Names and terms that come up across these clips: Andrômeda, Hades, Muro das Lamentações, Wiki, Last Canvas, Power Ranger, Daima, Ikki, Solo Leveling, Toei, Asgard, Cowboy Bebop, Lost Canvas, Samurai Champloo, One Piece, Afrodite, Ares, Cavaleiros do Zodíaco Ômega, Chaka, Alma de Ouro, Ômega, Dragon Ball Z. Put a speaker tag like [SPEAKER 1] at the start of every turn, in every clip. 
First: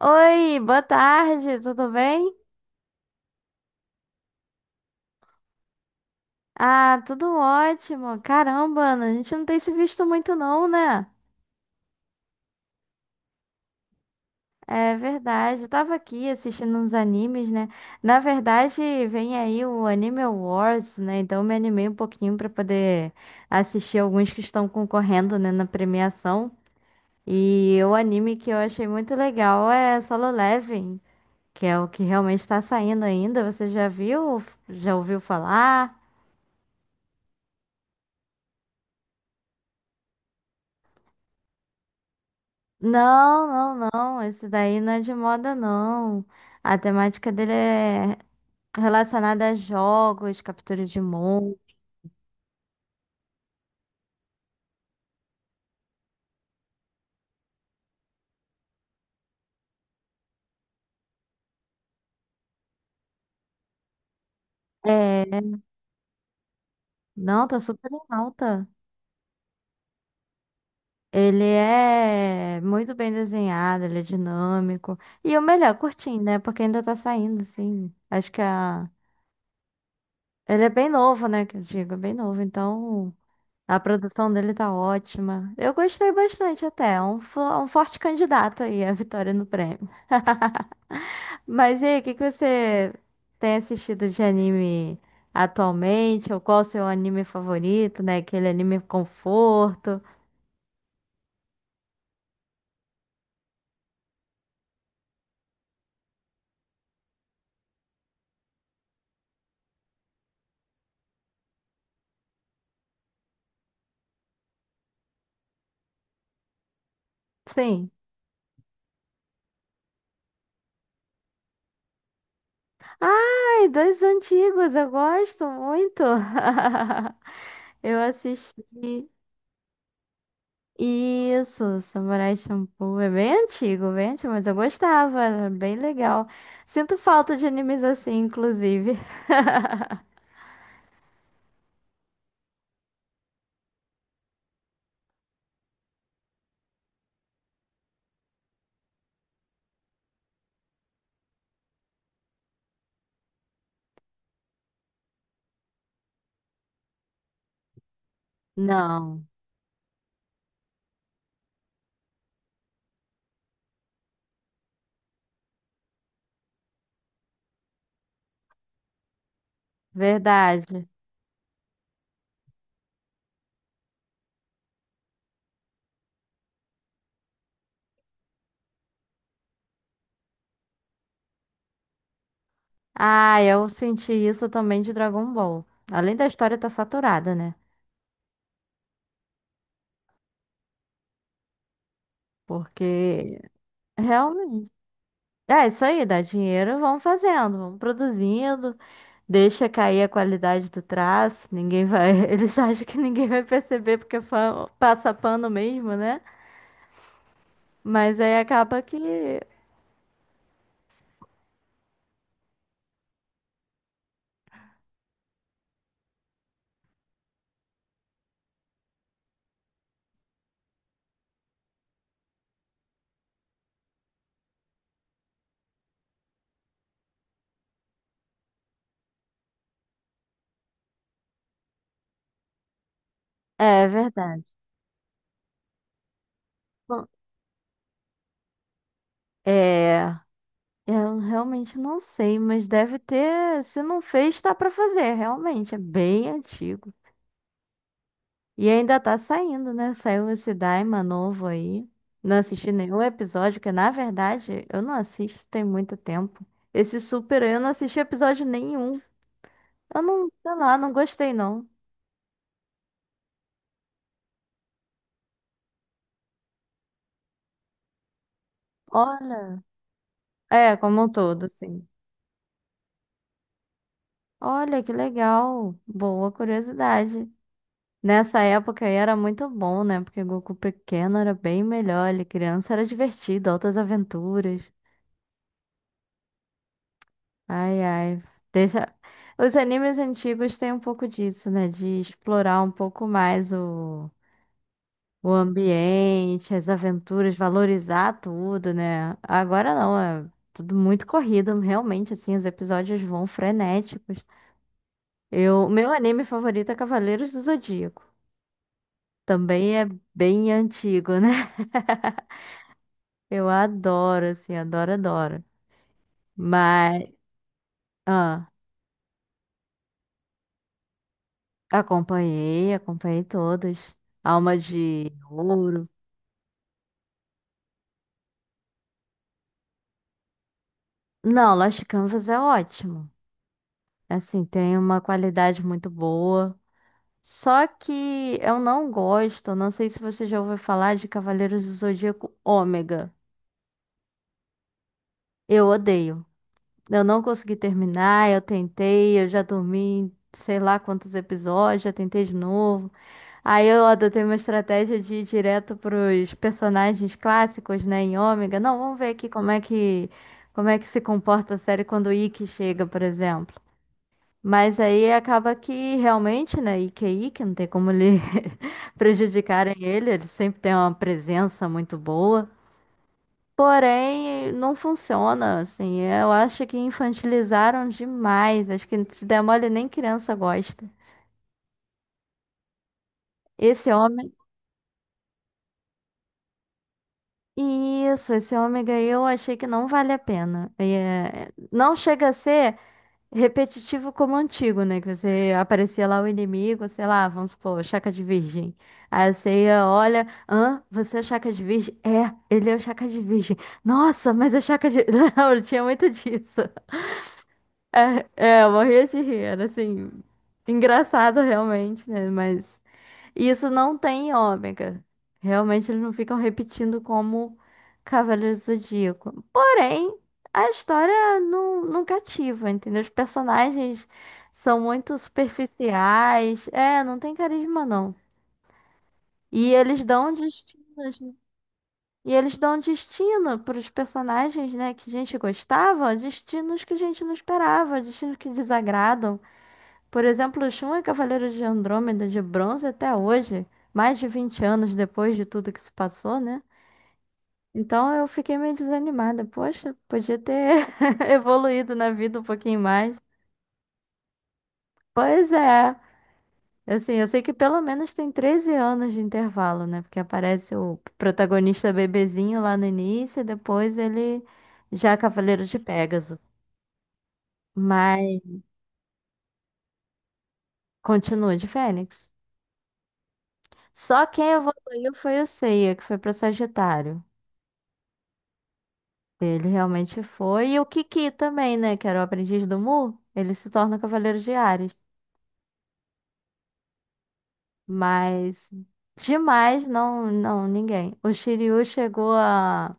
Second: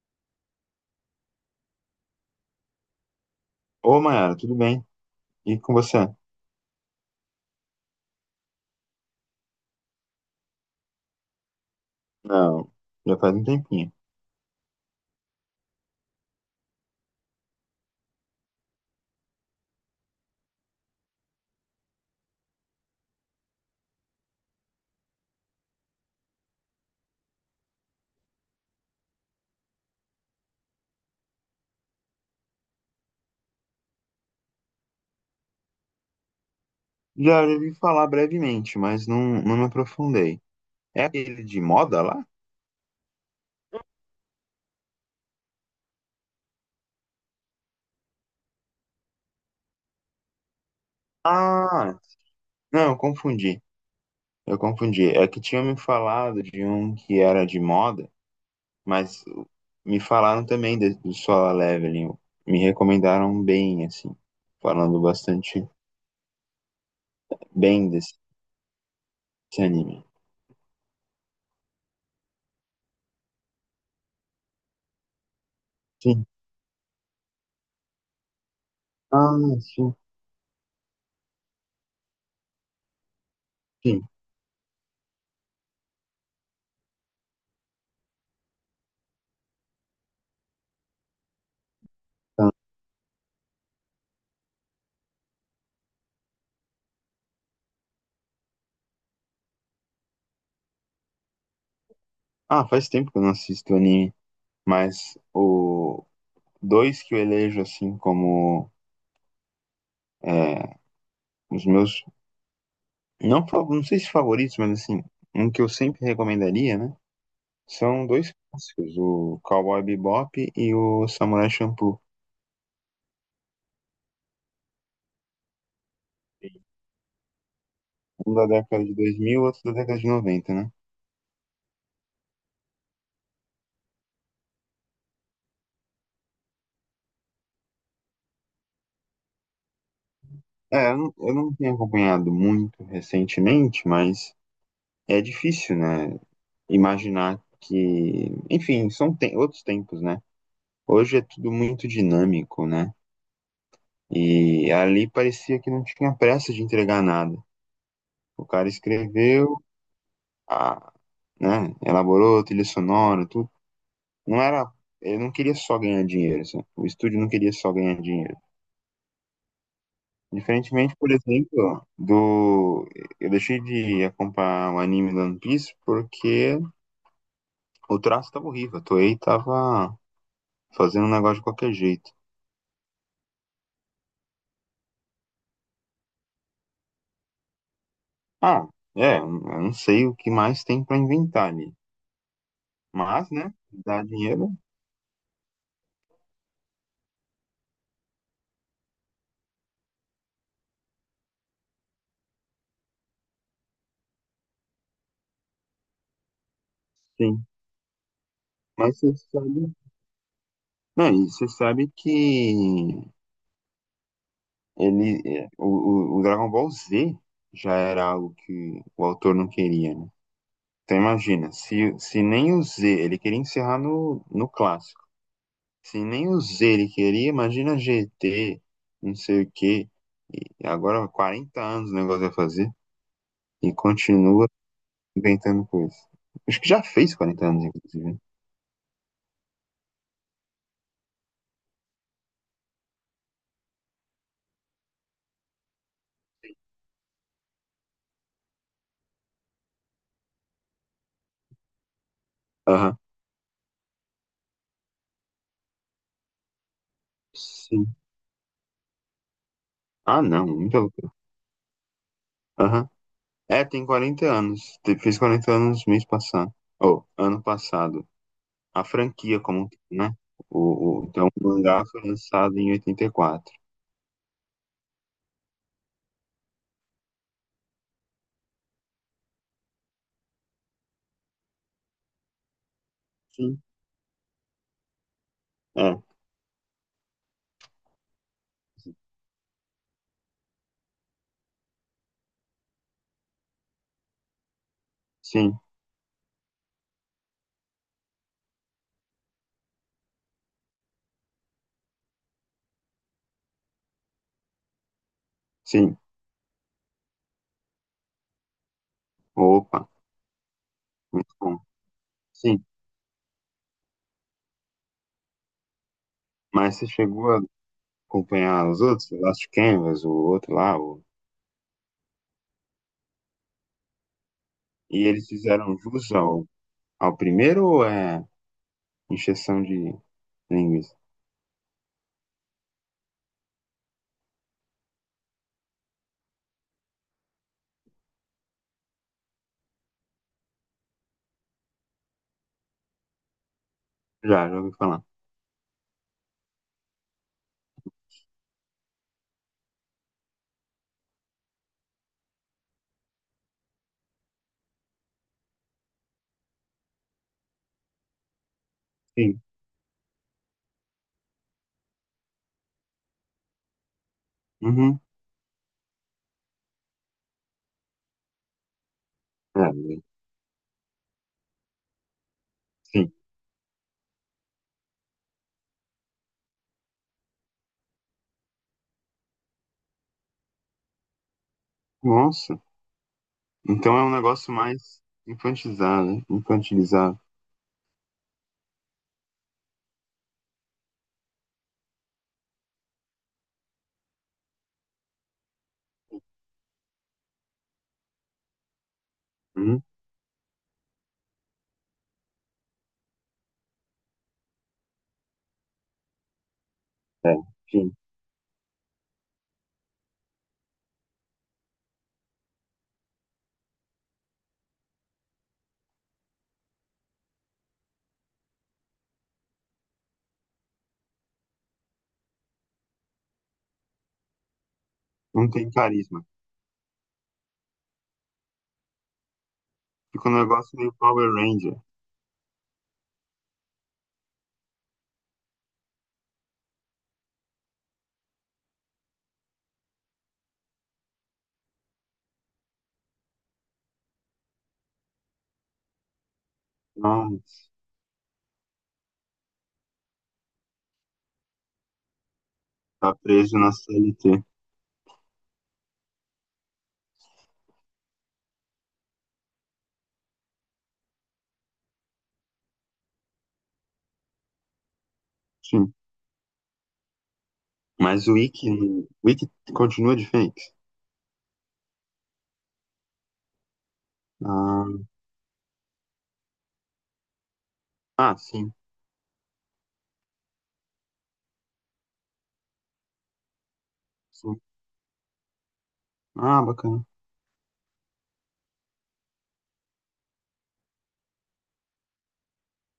[SPEAKER 1] Oi, boa tarde, tudo bem?
[SPEAKER 2] Ô, Mayara, tudo bem? E com você?
[SPEAKER 1] Ah, tudo ótimo. Caramba, Ana, a gente não tem se visto muito não, né?
[SPEAKER 2] Não, já faz um tempinho.
[SPEAKER 1] É verdade, eu tava aqui assistindo uns animes, né? Na verdade, vem aí o Anime Awards, né? Então eu me animei um pouquinho pra poder assistir alguns que estão concorrendo, né, na premiação. E o anime que eu achei muito legal é Solo Leveling, que é o que realmente tá saindo ainda. Você já viu? Já ouviu falar?
[SPEAKER 2] Já ouvi falar brevemente, mas não me aprofundei. É aquele de moda lá?
[SPEAKER 1] Não, não, não. Esse daí não é de moda, não. A temática dele é relacionada a jogos, captura de monstros.
[SPEAKER 2] Ah, não, eu confundi. Eu confundi. É que tinham me falado de um que era de moda, mas me falaram também do Solar Leveling. Me recomendaram bem, assim, falando
[SPEAKER 1] É,
[SPEAKER 2] bastante
[SPEAKER 1] não, tá super
[SPEAKER 2] bem
[SPEAKER 1] em alta.
[SPEAKER 2] desse anime.
[SPEAKER 1] Ele é muito bem desenhado, ele é dinâmico. E o melhor, curtinho,
[SPEAKER 2] Sim.
[SPEAKER 1] né? Porque ainda tá saindo, sim. Acho que a...
[SPEAKER 2] Ah, sim,
[SPEAKER 1] ele é bem novo, né? Que eu digo, é bem novo. Então, a
[SPEAKER 2] sim.
[SPEAKER 1] produção dele tá ótima. Eu gostei bastante até. É um, um forte candidato aí à vitória no prêmio. Mas e aí, o que que você tem assistido de anime atualmente? Ou qual o seu anime favorito, né? Aquele anime conforto.
[SPEAKER 2] Ah, faz tempo que eu não assisto anime, mas o dois que eu elejo assim como é, os meus, não, não sei se favoritos, mas assim, um que eu sempre recomendaria, né?
[SPEAKER 1] Sim.
[SPEAKER 2] São dois clássicos, o Cowboy Bebop e o Samurai Champloo.
[SPEAKER 1] Ai, dois antigos, eu gosto muito. Eu
[SPEAKER 2] Um da década de
[SPEAKER 1] assisti
[SPEAKER 2] 2000, outro da década de 90, né?
[SPEAKER 1] isso, Samurai Champloo. É bem antigo, mas eu gostava, era bem legal. Sinto falta de animes assim, inclusive.
[SPEAKER 2] É, eu não tenho acompanhado muito recentemente, mas é difícil, né? Imaginar que. Enfim, são outros tempos, né? Hoje é tudo muito dinâmico, né? E ali parecia que não tinha pressa de entregar nada. O cara
[SPEAKER 1] Não,
[SPEAKER 2] escreveu, a, né, elaborou trilha sonora, tudo. Não era, ele não queria só ganhar dinheiro, sabe? O estúdio não queria só ganhar dinheiro.
[SPEAKER 1] verdade.
[SPEAKER 2] Diferentemente, por exemplo, do... Eu deixei de acompanhar o anime do One Piece porque o traço tava horrível, a Toei tava fazendo um negócio de qualquer jeito.
[SPEAKER 1] Ah, eu senti isso também de Dragon Ball. Além da história estar saturada, né?
[SPEAKER 2] Ah, é, eu não sei o que mais tem pra inventar ali. Mas,
[SPEAKER 1] Porque
[SPEAKER 2] né, dá dinheiro,
[SPEAKER 1] realmente. É isso aí, dá dinheiro, vamos fazendo, vamos produzindo, deixa cair a qualidade do traço, ninguém vai. Eles acham que ninguém vai perceber porque passa pano mesmo, né?
[SPEAKER 2] sim.
[SPEAKER 1] Mas aí acaba que.
[SPEAKER 2] Mas você sabe, não, e você sabe que... Ele, é, o Dragon Ball Z já era algo que o autor não queria, né? Então imagina, se nem o Z, ele queria encerrar no clássico. Se nem o Z ele queria, imagina GT, não sei o quê. E agora 40 anos o negócio vai fazer e
[SPEAKER 1] É
[SPEAKER 2] continua
[SPEAKER 1] verdade.
[SPEAKER 2] inventando coisa. Acho que já
[SPEAKER 1] Bom,
[SPEAKER 2] fez 40 anos, inclusive, né?
[SPEAKER 1] é. Eu realmente não sei, mas deve ter. Se não fez, tá pra fazer, realmente. É bem antigo. E ainda tá saindo, né? Saiu esse Daima novo aí. Não assisti
[SPEAKER 2] Aham.
[SPEAKER 1] nenhum episódio, que na verdade eu não assisto tem muito tempo. Esse Super aí, eu não
[SPEAKER 2] Sim.
[SPEAKER 1] assisti episódio nenhum. Eu
[SPEAKER 2] Ah,
[SPEAKER 1] não,
[SPEAKER 2] não,
[SPEAKER 1] sei lá,
[SPEAKER 2] muita
[SPEAKER 1] não
[SPEAKER 2] loucura.
[SPEAKER 1] gostei não.
[SPEAKER 2] Aham. É, tem 40 anos. Fez 40 anos mês passado. Ou ano passado. A franquia como
[SPEAKER 1] Olha.
[SPEAKER 2] um todo, né?
[SPEAKER 1] É, como um
[SPEAKER 2] Então, o
[SPEAKER 1] todo,
[SPEAKER 2] mangá
[SPEAKER 1] sim.
[SPEAKER 2] foi lançado em 84.
[SPEAKER 1] Olha, que legal. Boa curiosidade. Nessa época aí era muito bom, né? Porque Goku pequeno era bem melhor. Ele criança era divertido,
[SPEAKER 2] Sim,
[SPEAKER 1] altas aventuras.
[SPEAKER 2] é,
[SPEAKER 1] Ai, ai. Deixa... Os animes antigos têm um pouco disso, né? De explorar um pouco mais o
[SPEAKER 2] sim,
[SPEAKER 1] ambiente, as aventuras, valorizar tudo, né? Agora não, é tudo muito corrido, realmente, assim, os episódios vão frenéticos. Eu... Meu
[SPEAKER 2] sim.
[SPEAKER 1] anime favorito é Cavaleiros do Zodíaco. Também é
[SPEAKER 2] Opa,
[SPEAKER 1] bem antigo,
[SPEAKER 2] muito
[SPEAKER 1] né?
[SPEAKER 2] bom. Sim,
[SPEAKER 1] Eu adoro, assim, adoro, adoro.
[SPEAKER 2] mas você
[SPEAKER 1] Mas.
[SPEAKER 2] chegou a
[SPEAKER 1] Ah.
[SPEAKER 2] acompanhar os outros, o Last Canvas, o outro lá, o...
[SPEAKER 1] Acompanhei, acompanhei todos. Alma
[SPEAKER 2] E
[SPEAKER 1] de
[SPEAKER 2] eles fizeram
[SPEAKER 1] Ouro.
[SPEAKER 2] jus ao, ao primeiro ou é encheção de linguiça?
[SPEAKER 1] Não, Lost Canvas é ótimo. Assim, tem uma qualidade muito boa. Só que eu não gosto, não sei se você já ouviu falar de Cavaleiros do Zodíaco Ômega.
[SPEAKER 2] Já, já ouvi falar.
[SPEAKER 1] Eu odeio. Eu não consegui terminar, eu tentei, eu já dormi, sei lá quantos episódios, já tentei de novo. Aí eu adotei uma estratégia de ir direto pros personagens clássicos, né, em Ômega. Não, vamos ver aqui
[SPEAKER 2] Sim,
[SPEAKER 1] como é que se comporta a série quando o Ikki chega, por exemplo. Mas
[SPEAKER 2] uhum.
[SPEAKER 1] aí acaba que realmente, né, Ikki é Ikki, não tem como lhe
[SPEAKER 2] É,
[SPEAKER 1] prejudicarem ele, ele sempre tem uma presença muito boa.
[SPEAKER 2] sim.
[SPEAKER 1] Porém, não funciona, assim. Eu acho que infantilizaram demais. Acho que se der mole, nem criança gosta.
[SPEAKER 2] Nossa,
[SPEAKER 1] Esse
[SPEAKER 2] então é um
[SPEAKER 1] homem
[SPEAKER 2] negócio mais infantilizado, né? Infantilizado.
[SPEAKER 1] isso, esse ômega eu achei que não vale a pena. É, não chega a ser repetitivo como o antigo, né? Que você aparecia lá o inimigo, sei lá, vamos supor, Chaka de Virgem. Aí você
[SPEAKER 2] Uhum.
[SPEAKER 1] ia, olha, hã? Você é o Chaka de Virgem? É, ele é o Chaka de Virgem. Nossa, mas é Chaka de. Não, eu tinha muito disso.
[SPEAKER 2] É, sim.
[SPEAKER 1] É, eu morria de rir, era assim, engraçado realmente, né? Mas. E isso não tem em ômega. Realmente eles não ficam repetindo como Cavaleiro do Zodíaco. Porém, a história não cativa, entendeu? Os personagens são muito
[SPEAKER 2] Não tem carisma.
[SPEAKER 1] superficiais. É, não tem carisma, não. E eles dão
[SPEAKER 2] Fica
[SPEAKER 1] um
[SPEAKER 2] um negócio meio
[SPEAKER 1] destinos,
[SPEAKER 2] Power
[SPEAKER 1] né?
[SPEAKER 2] Ranger.
[SPEAKER 1] E eles dão um destino para os personagens, né, que a gente gostava, destinos que a gente não esperava, destinos que desagradam. Por exemplo, Shun é Cavaleiro de Andrômeda de bronze até hoje, mais de 20 anos depois de tudo que se passou, né?
[SPEAKER 2] Não,
[SPEAKER 1] Então eu fiquei meio desanimada. Poxa, podia ter evoluído na vida um pouquinho
[SPEAKER 2] tá
[SPEAKER 1] mais.
[SPEAKER 2] preso na CLT.
[SPEAKER 1] Pois é. Assim, eu sei que pelo menos tem 13 anos de intervalo, né? Porque aparece o protagonista bebezinho lá no início, e depois ele já é Cavaleiro de
[SPEAKER 2] Sim.
[SPEAKER 1] Pégaso.
[SPEAKER 2] Mas
[SPEAKER 1] Mas
[SPEAKER 2] O Wiki continua de fake.
[SPEAKER 1] continua de Fênix. Só quem
[SPEAKER 2] Ah,
[SPEAKER 1] evoluiu foi o Seiya, que foi para Sagitário.
[SPEAKER 2] ah, sim,
[SPEAKER 1] Ele realmente foi. E o Kiki também, né? Que era o aprendiz do Mu. Ele se torna Cavaleiro de
[SPEAKER 2] sim.
[SPEAKER 1] Ares.
[SPEAKER 2] Ah, bacana.
[SPEAKER 1] Mas demais, não, não, ninguém. O Shiryu chegou a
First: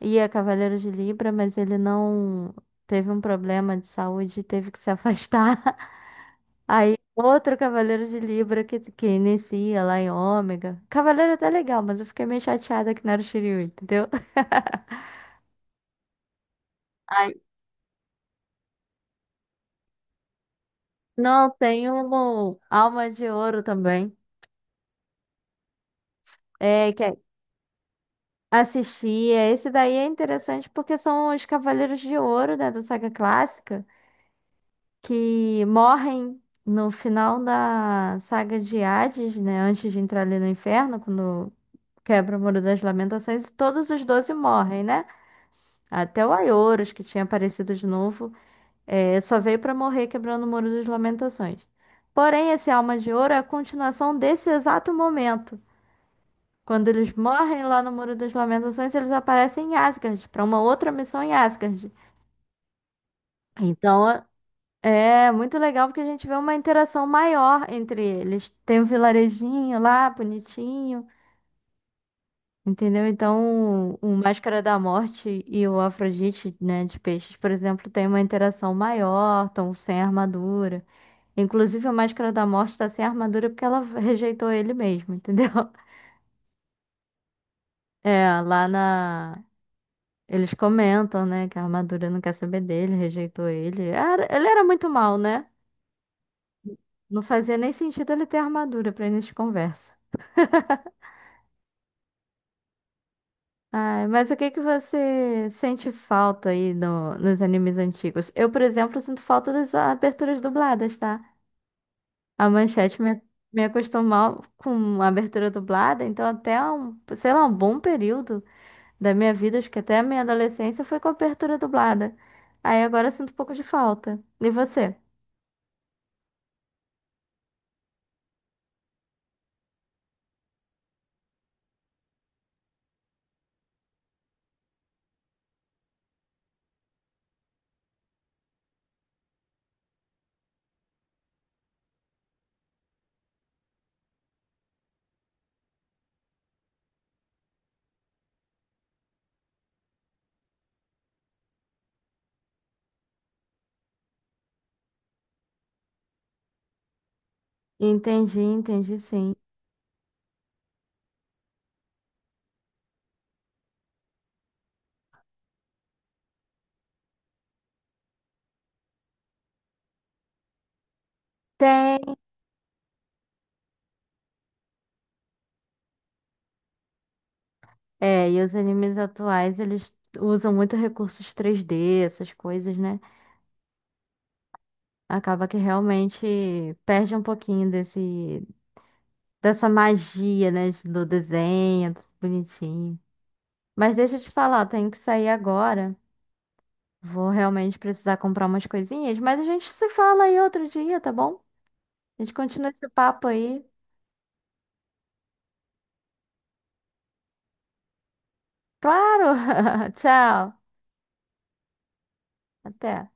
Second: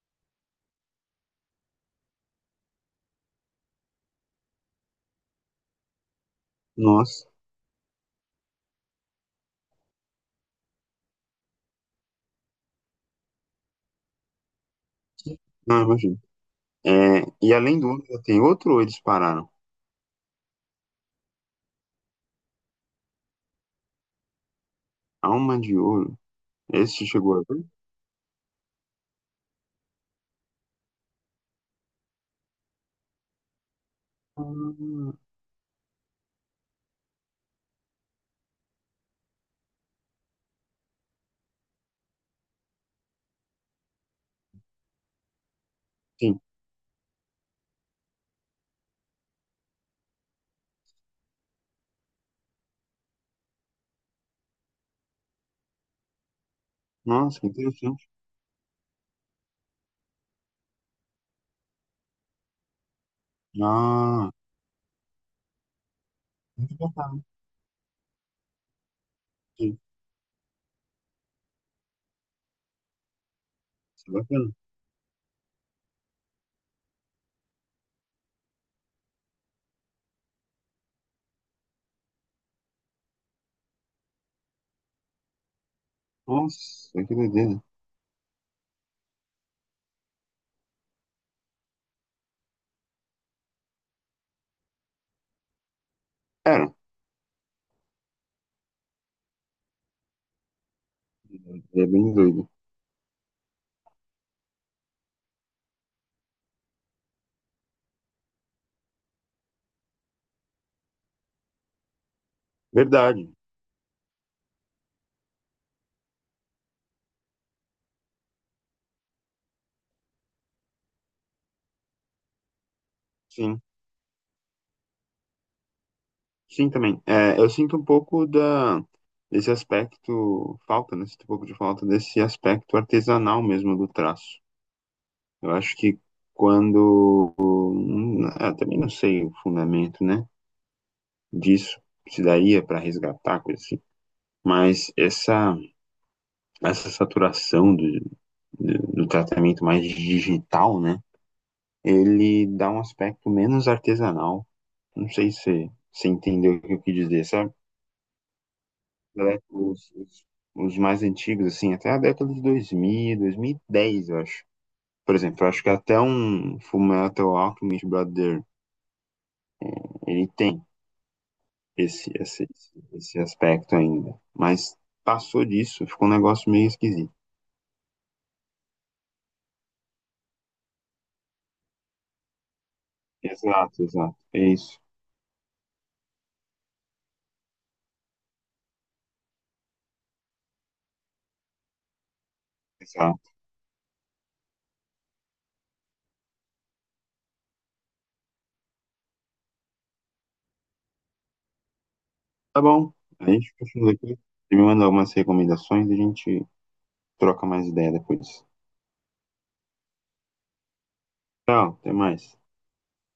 [SPEAKER 1] ir a Cavaleiro de Libra, mas ele não teve um problema de saúde e teve que se afastar. Aí
[SPEAKER 2] Nossa,
[SPEAKER 1] outro Cavaleiro de Libra que inicia lá em Ômega. Cavaleiro é até legal, mas eu fiquei meio chateada que não era o Shiryu, entendeu?
[SPEAKER 2] não imagino. É,
[SPEAKER 1] Aí
[SPEAKER 2] e além do Ômega, tem outro ou eles pararam?
[SPEAKER 1] não, tem um alma de ouro também.
[SPEAKER 2] Alma de Ouro.
[SPEAKER 1] É, que
[SPEAKER 2] Esse
[SPEAKER 1] é
[SPEAKER 2] chegou a ver?
[SPEAKER 1] assistia. Esse daí é interessante porque são os Cavaleiros de Ouro, né, da saga clássica,
[SPEAKER 2] Ah,
[SPEAKER 1] que morrem no final da saga de Hades, né, antes de entrar ali no inferno, quando quebra o Muro das Lamentações, e todos os 12 morrem, né? Até o
[SPEAKER 2] sim.
[SPEAKER 1] Aioros, que tinha aparecido de novo, é, só veio para morrer quebrando o Muro das Lamentações. Porém, esse Alma de Ouro é a continuação desse exato momento. Quando eles
[SPEAKER 2] Nossa, que
[SPEAKER 1] morrem lá no
[SPEAKER 2] interessante.
[SPEAKER 1] Muro das Lamentações, eles aparecem em Asgard, para uma outra missão em Asgard. Então
[SPEAKER 2] Ah,
[SPEAKER 1] é muito legal porque a gente vê uma
[SPEAKER 2] muito
[SPEAKER 1] interação
[SPEAKER 2] bacana.
[SPEAKER 1] maior entre eles. Tem um
[SPEAKER 2] Sim,
[SPEAKER 1] vilarejinho lá, bonitinho, entendeu? Então
[SPEAKER 2] isso é
[SPEAKER 1] o
[SPEAKER 2] bacana.
[SPEAKER 1] Máscara da Morte e o Afrodite, né, de peixes, por exemplo, tem uma interação maior, estão sem armadura. Inclusive, a Máscara da Morte está sem armadura porque ela rejeitou ele mesmo, entendeu?
[SPEAKER 2] Nossa, que doideira.
[SPEAKER 1] É, eles comentam, né, que a armadura não quer saber dele, rejeitou ele. Ele era muito mal, né?
[SPEAKER 2] Era,
[SPEAKER 1] Não fazia nem sentido ele ter armadura pra início de conversa.
[SPEAKER 2] é bem doido.
[SPEAKER 1] Ai, mas o que que você sente falta aí nos animes antigos? Eu, por exemplo, sinto falta das aberturas dubladas, tá? A Manchete me,
[SPEAKER 2] Verdade.
[SPEAKER 1] me acostumou com a abertura dublada, então até um, sei lá, um bom período da minha vida, acho que até a minha adolescência foi com a abertura dublada. Aí agora eu sinto um pouco
[SPEAKER 2] Sim.
[SPEAKER 1] de falta. E você?
[SPEAKER 2] Sim, também. É, eu sinto um pouco desse aspecto, falta, né? Sinto um pouco de falta desse aspecto artesanal mesmo do traço. Eu acho que quando, eu também não sei o fundamento, né, disso, se daria para resgatar, coisa assim. Mas essa saturação do tratamento mais digital, né, ele dá um aspecto menos artesanal. Não sei se você entendeu o que eu quis dizer, sabe?
[SPEAKER 1] Entendi, entendi sim.
[SPEAKER 2] Né, os mais antigos, assim, até a década de 2000, 2010, eu acho. Por exemplo, eu acho que até um Fullmetal Alchemist Brother, ele tem esse,
[SPEAKER 1] Tem.
[SPEAKER 2] esse, esse aspecto ainda. Mas passou disso, ficou um negócio meio esquisito.
[SPEAKER 1] É, e os animes atuais, eles usam muito recursos 3D, essas coisas, né?
[SPEAKER 2] Exato, exato. É isso.
[SPEAKER 1] Acaba que realmente perde um pouquinho desse, dessa magia, né? Do desenho, tudo bonitinho.
[SPEAKER 2] Exato.
[SPEAKER 1] Mas deixa eu te falar, eu tenho que sair agora. Vou realmente precisar comprar umas coisinhas, mas a gente se fala aí outro dia, tá bom? A gente
[SPEAKER 2] Tá
[SPEAKER 1] continua esse
[SPEAKER 2] bom.
[SPEAKER 1] papo
[SPEAKER 2] A gente
[SPEAKER 1] aí.
[SPEAKER 2] continua aqui. Você me manda algumas recomendações e a gente troca mais ideia depois.
[SPEAKER 1] Claro! Tchau!
[SPEAKER 2] Tchau, até mais.
[SPEAKER 1] Até!